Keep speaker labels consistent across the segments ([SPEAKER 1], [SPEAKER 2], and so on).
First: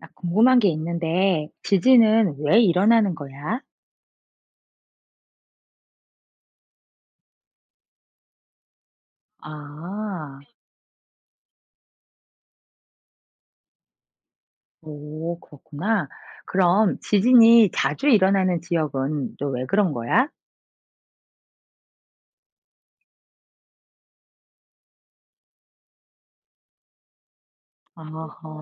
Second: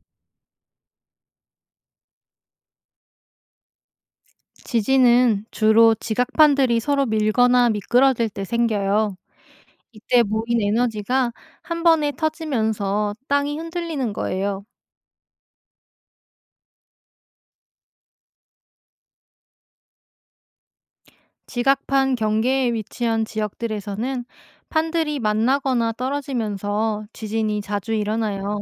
[SPEAKER 1] 나 궁금한 게 있는데, 지진은 왜 일어나는 거야?
[SPEAKER 2] 지진은 주로 지각판들이 서로 밀거나 미끄러질 때 생겨요. 이때
[SPEAKER 1] 아,
[SPEAKER 2] 모인 에너지가 한 번에 터지면서 땅이 흔들리는 거예요.
[SPEAKER 1] 오, 그렇구나. 그럼 지진이 자주 일어나는 지역은 또 왜 그런 거야?
[SPEAKER 2] 지각판 경계에 위치한 지역들에서는 판들이 만나거나 떨어지면서 지진이 자주
[SPEAKER 1] 아하,
[SPEAKER 2] 일어나요.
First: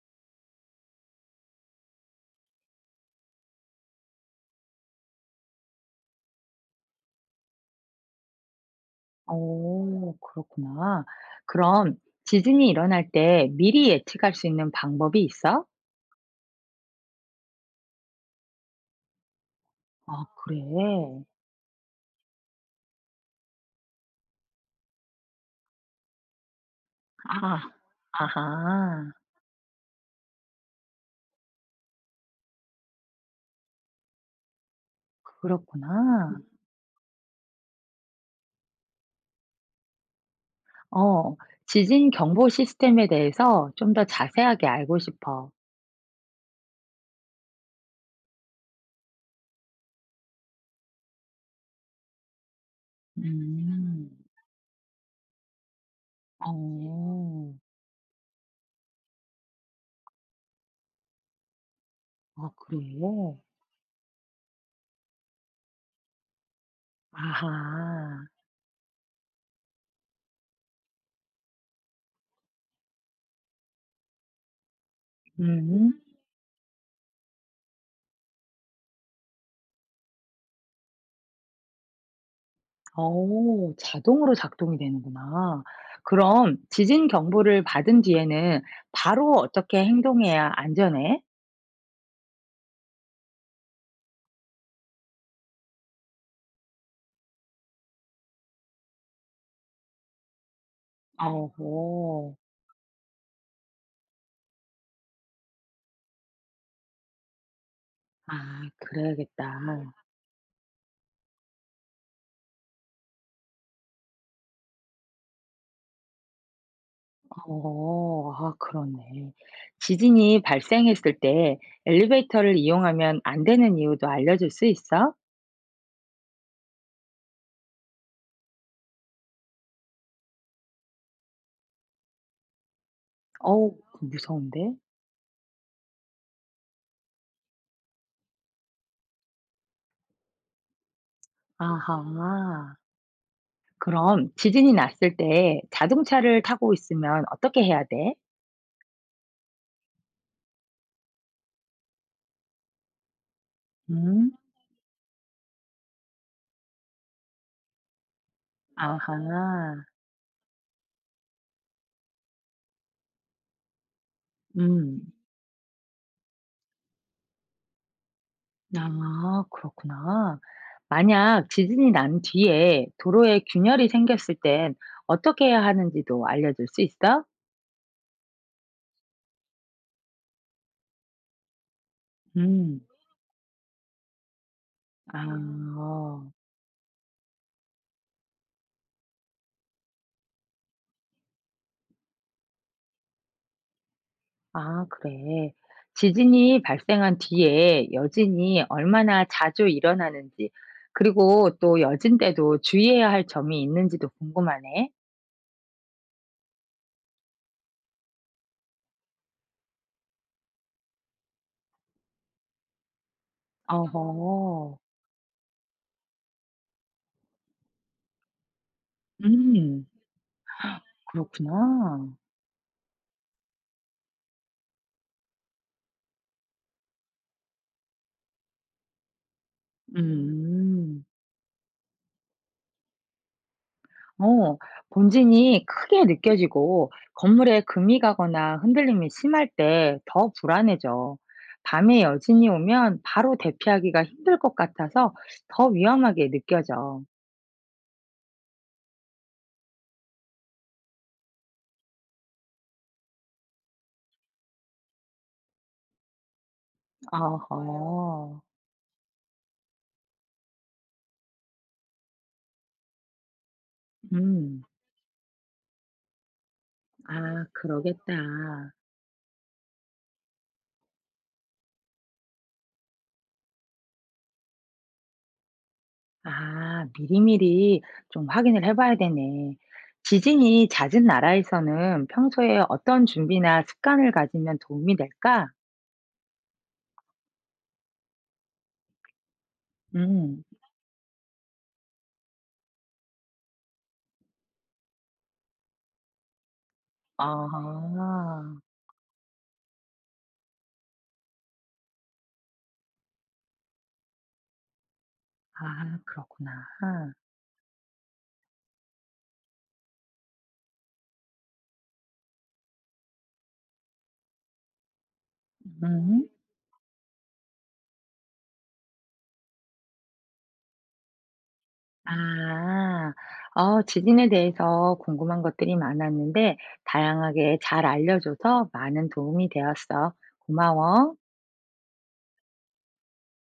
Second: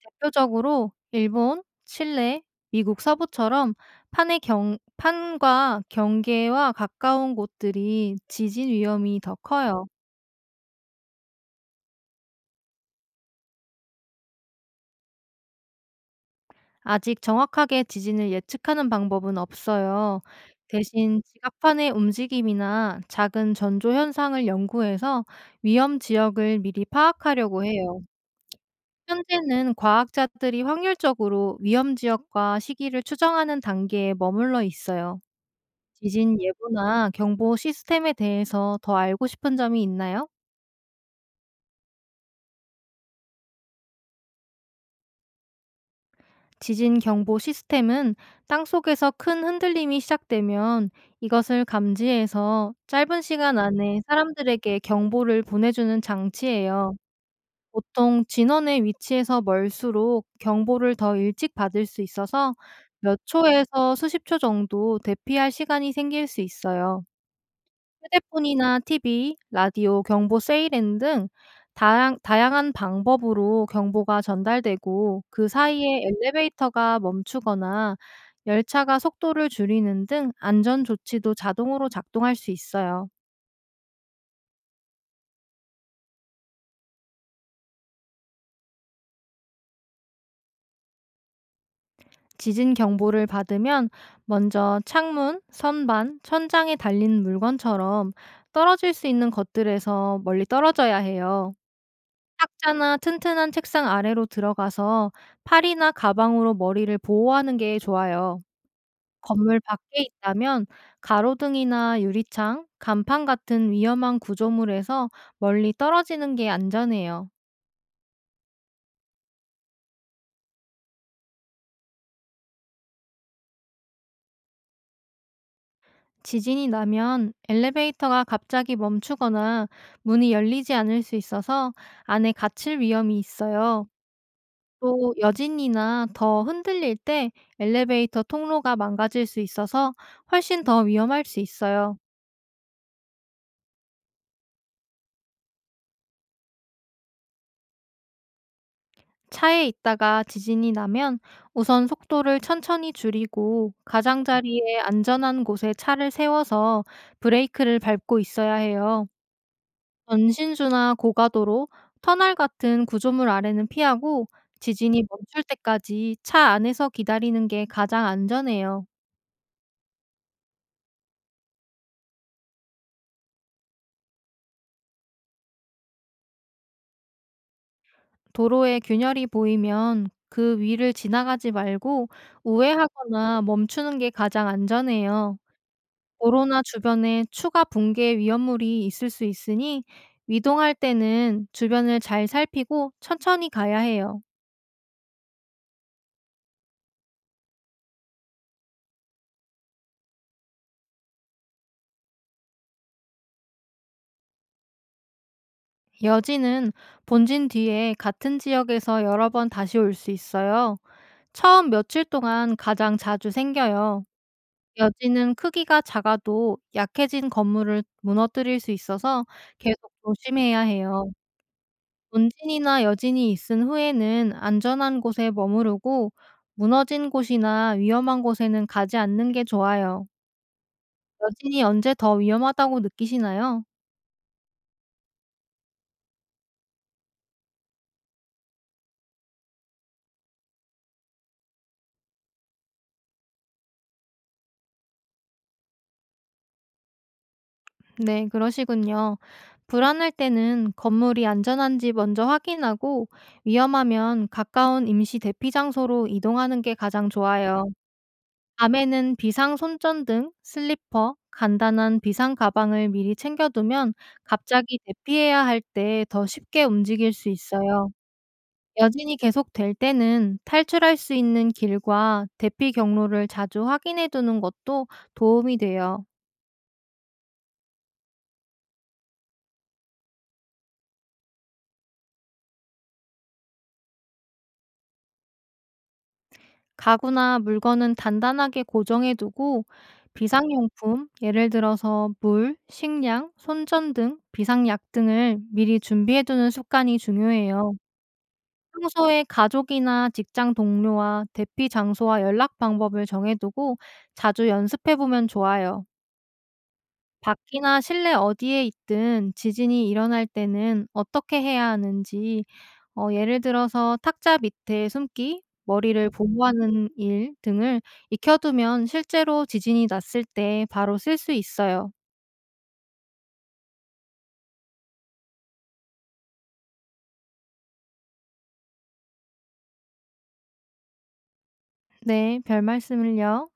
[SPEAKER 2] 대표적으로 일본, 칠레, 미국 서부처럼 판과 경계와 가까운 곳들이 지진 위험이 더 커요.
[SPEAKER 1] 오, 그렇구나. 그럼 지진이 일어날 때 미리 예측할 수 있는 방법이 있어?
[SPEAKER 2] 아직 정확하게 지진을 예측하는 방법은 없어요.
[SPEAKER 1] 아, 그래.
[SPEAKER 2] 대신 지각판의 움직임이나 작은 전조 현상을 연구해서 위험 지역을 미리
[SPEAKER 1] 아,
[SPEAKER 2] 파악하려고 해요.
[SPEAKER 1] 아하,
[SPEAKER 2] 현재는 과학자들이 확률적으로 위험 지역과 시기를 추정하는 단계에 머물러 있어요.
[SPEAKER 1] 그렇구나.
[SPEAKER 2] 지진 예보나 경보 시스템에 대해서 더 알고 싶은 점이 있나요?
[SPEAKER 1] 어, 지진 경보 시스템에 대해서 좀 더 자세하게 알고 싶어.
[SPEAKER 2] 지진 경보 시스템은 땅속에서 큰 흔들림이 시작되면 이것을 감지해서 짧은 시간 안에
[SPEAKER 1] 음.
[SPEAKER 2] 사람들에게 경보를 보내주는 장치예요.
[SPEAKER 1] 어.
[SPEAKER 2] 보통 진원의 위치에서 멀수록 경보를 더 일찍 받을 수
[SPEAKER 1] 아
[SPEAKER 2] 있어서 몇
[SPEAKER 1] 그래요?
[SPEAKER 2] 초에서 수십 초 정도 대피할 시간이 생길 수 있어요.
[SPEAKER 1] 아하.
[SPEAKER 2] 휴대폰이나 TV, 라디오, 경보 세이렌 등 다양한 방법으로 경보가 전달되고 그
[SPEAKER 1] 음.
[SPEAKER 2] 사이에 엘리베이터가 멈추거나 열차가 속도를 줄이는 등 안전 조치도 자동으로 작동할 수 있어요.
[SPEAKER 1] 어 자동으로 작동이 되는구나. 그럼 지진 경보를 받은 뒤에는 바로 어떻게 행동해야 안전해?
[SPEAKER 2] 지진 경보를 받으면 먼저 창문, 선반, 천장에 달린 물건처럼 떨어질 수 있는 것들에서 멀리 떨어져야 해요.
[SPEAKER 1] 어허.
[SPEAKER 2] 탁자나 튼튼한 책상 아래로 들어가서 팔이나 가방으로 머리를 보호하는 게 좋아요.
[SPEAKER 1] 아 그래야겠다.
[SPEAKER 2] 건물 밖에 있다면 가로등이나 유리창, 간판 같은 위험한 구조물에서 멀리 떨어지는 게 안전해요.
[SPEAKER 1] 어. 아 그렇네. 지진이 발생했을 때 엘리베이터를 이용하면 안 되는 이유도 알려줄 수 있어?
[SPEAKER 2] 지진이 나면 엘리베이터가 갑자기 멈추거나 문이 열리지 않을 수 있어서 안에 갇힐 위험이
[SPEAKER 1] 어우
[SPEAKER 2] 있어요.
[SPEAKER 1] 무서운데.
[SPEAKER 2] 또 여진이나 더 흔들릴 때 엘리베이터 통로가 망가질 수 있어서 훨씬 더 위험할 수 있어요.
[SPEAKER 1] 아하. 그럼 지진이 났을 때 자동차를 타고 있으면 어떻게 해야 돼?
[SPEAKER 2] 차에 있다가 지진이 나면 우선 속도를 천천히 줄이고
[SPEAKER 1] 음,
[SPEAKER 2] 가장자리에 안전한 곳에 차를 세워서 브레이크를 밟고 있어야 해요.
[SPEAKER 1] 아하.
[SPEAKER 2] 전신주나 고가도로, 터널 같은 구조물 아래는 피하고 지진이
[SPEAKER 1] 음,
[SPEAKER 2] 멈출 때까지 차 안에서 기다리는 게 가장 안전해요.
[SPEAKER 1] 아, 그렇구나. 만약 지진이 난 뒤에 도로에 균열이 생겼을 땐 어떻게 해야 하는지도 알려줄 수 있어?
[SPEAKER 2] 도로에 균열이 보이면 그 위를 지나가지 말고
[SPEAKER 1] 음,
[SPEAKER 2] 우회하거나 멈추는 게 가장
[SPEAKER 1] 아,
[SPEAKER 2] 안전해요.
[SPEAKER 1] 어,
[SPEAKER 2] 코로나 주변에 추가 붕괴 위험물이 있을 수 있으니 이동할 때는 주변을 잘 살피고 천천히 가야 해요.
[SPEAKER 1] 아, 그래. 지진이 발생한 뒤에 여진이 얼마나 자주 일어나는지, 그리고 또 여진 때도 주의해야 할 점이 있는지도 궁금하네.
[SPEAKER 2] 여진은 본진 뒤에 같은 지역에서 여러 번 다시 올 수 있어요. 처음 며칠 동안 가장 자주 생겨요.
[SPEAKER 1] 어허.
[SPEAKER 2] 여진은 크기가 작아도 약해진 건물을 무너뜨릴 수 있어서
[SPEAKER 1] 음.
[SPEAKER 2] 계속 조심해야 해요.
[SPEAKER 1] 그렇구나.
[SPEAKER 2] 원진이나 여진이 있은 후에는 안전한 곳에 머무르고 무너진 곳이나 위험한 곳에는 가지 않는 게
[SPEAKER 1] 음.
[SPEAKER 2] 좋아요.
[SPEAKER 1] 음.
[SPEAKER 2] 여진이 언제 더 위험하다고 느끼시나요?
[SPEAKER 1] 어 본진이 크게 느껴지고 건물에 금이 가거나 흔들림이 심할 때 더 불안해져. 밤에 여진이 오면 바로 대피하기가 힘들 것 같아서 더 위험하게 느껴져.
[SPEAKER 2] 네, 그러시군요. 불안할 때는 건물이 안전한지 먼저 확인하고 위험하면 가까운 임시 대피 장소로 이동하는 게 가장 좋아요.
[SPEAKER 1] 어허.
[SPEAKER 2] 밤에는 비상 손전등, 슬리퍼, 간단한 비상 가방을 미리 챙겨두면
[SPEAKER 1] 음.
[SPEAKER 2] 갑자기 대피해야 할 때 더 쉽게 움직일 수
[SPEAKER 1] 아
[SPEAKER 2] 있어요.
[SPEAKER 1] 그러겠다.
[SPEAKER 2] 여진이 계속될 때는 탈출할 수 있는 길과 대피 경로를 자주 확인해 두는 것도 도움이 돼요.
[SPEAKER 1] 아, 미리미리 좀 확인을 해봐야 되네. 지진이 잦은 나라에서는 평소에 어떤 준비나 습관을 가지면 도움이 될까?
[SPEAKER 2] 가구나 물건은 단단하게 고정해 두고
[SPEAKER 1] 음,
[SPEAKER 2] 비상용품, 예를 들어서 물, 식량, 손전등, 비상약 등을 미리 준비해 두는 습관이
[SPEAKER 1] 아,
[SPEAKER 2] 중요해요. 평소에 가족이나 직장 동료와 대피 장소와 연락 방법을 정해두고 자주 연습해 보면 좋아요.
[SPEAKER 1] 아, 그렇구나.
[SPEAKER 2] 밖이나 실내 어디에 있든 지진이 일어날 때는 어떻게 해야 하는지, 예를 들어서 탁자 밑에 숨기, 머리를
[SPEAKER 1] 음,
[SPEAKER 2] 보호하는 일 등을 익혀두면 실제로 지진이 났을 때 바로 쓸 수 있어요.
[SPEAKER 1] 아, 지진에 대해서 궁금한 것들이 많았는데, 다양하게 잘 알려줘서 많은 도움이 되었어. 고마워.
[SPEAKER 2] 네, 별 말씀을요.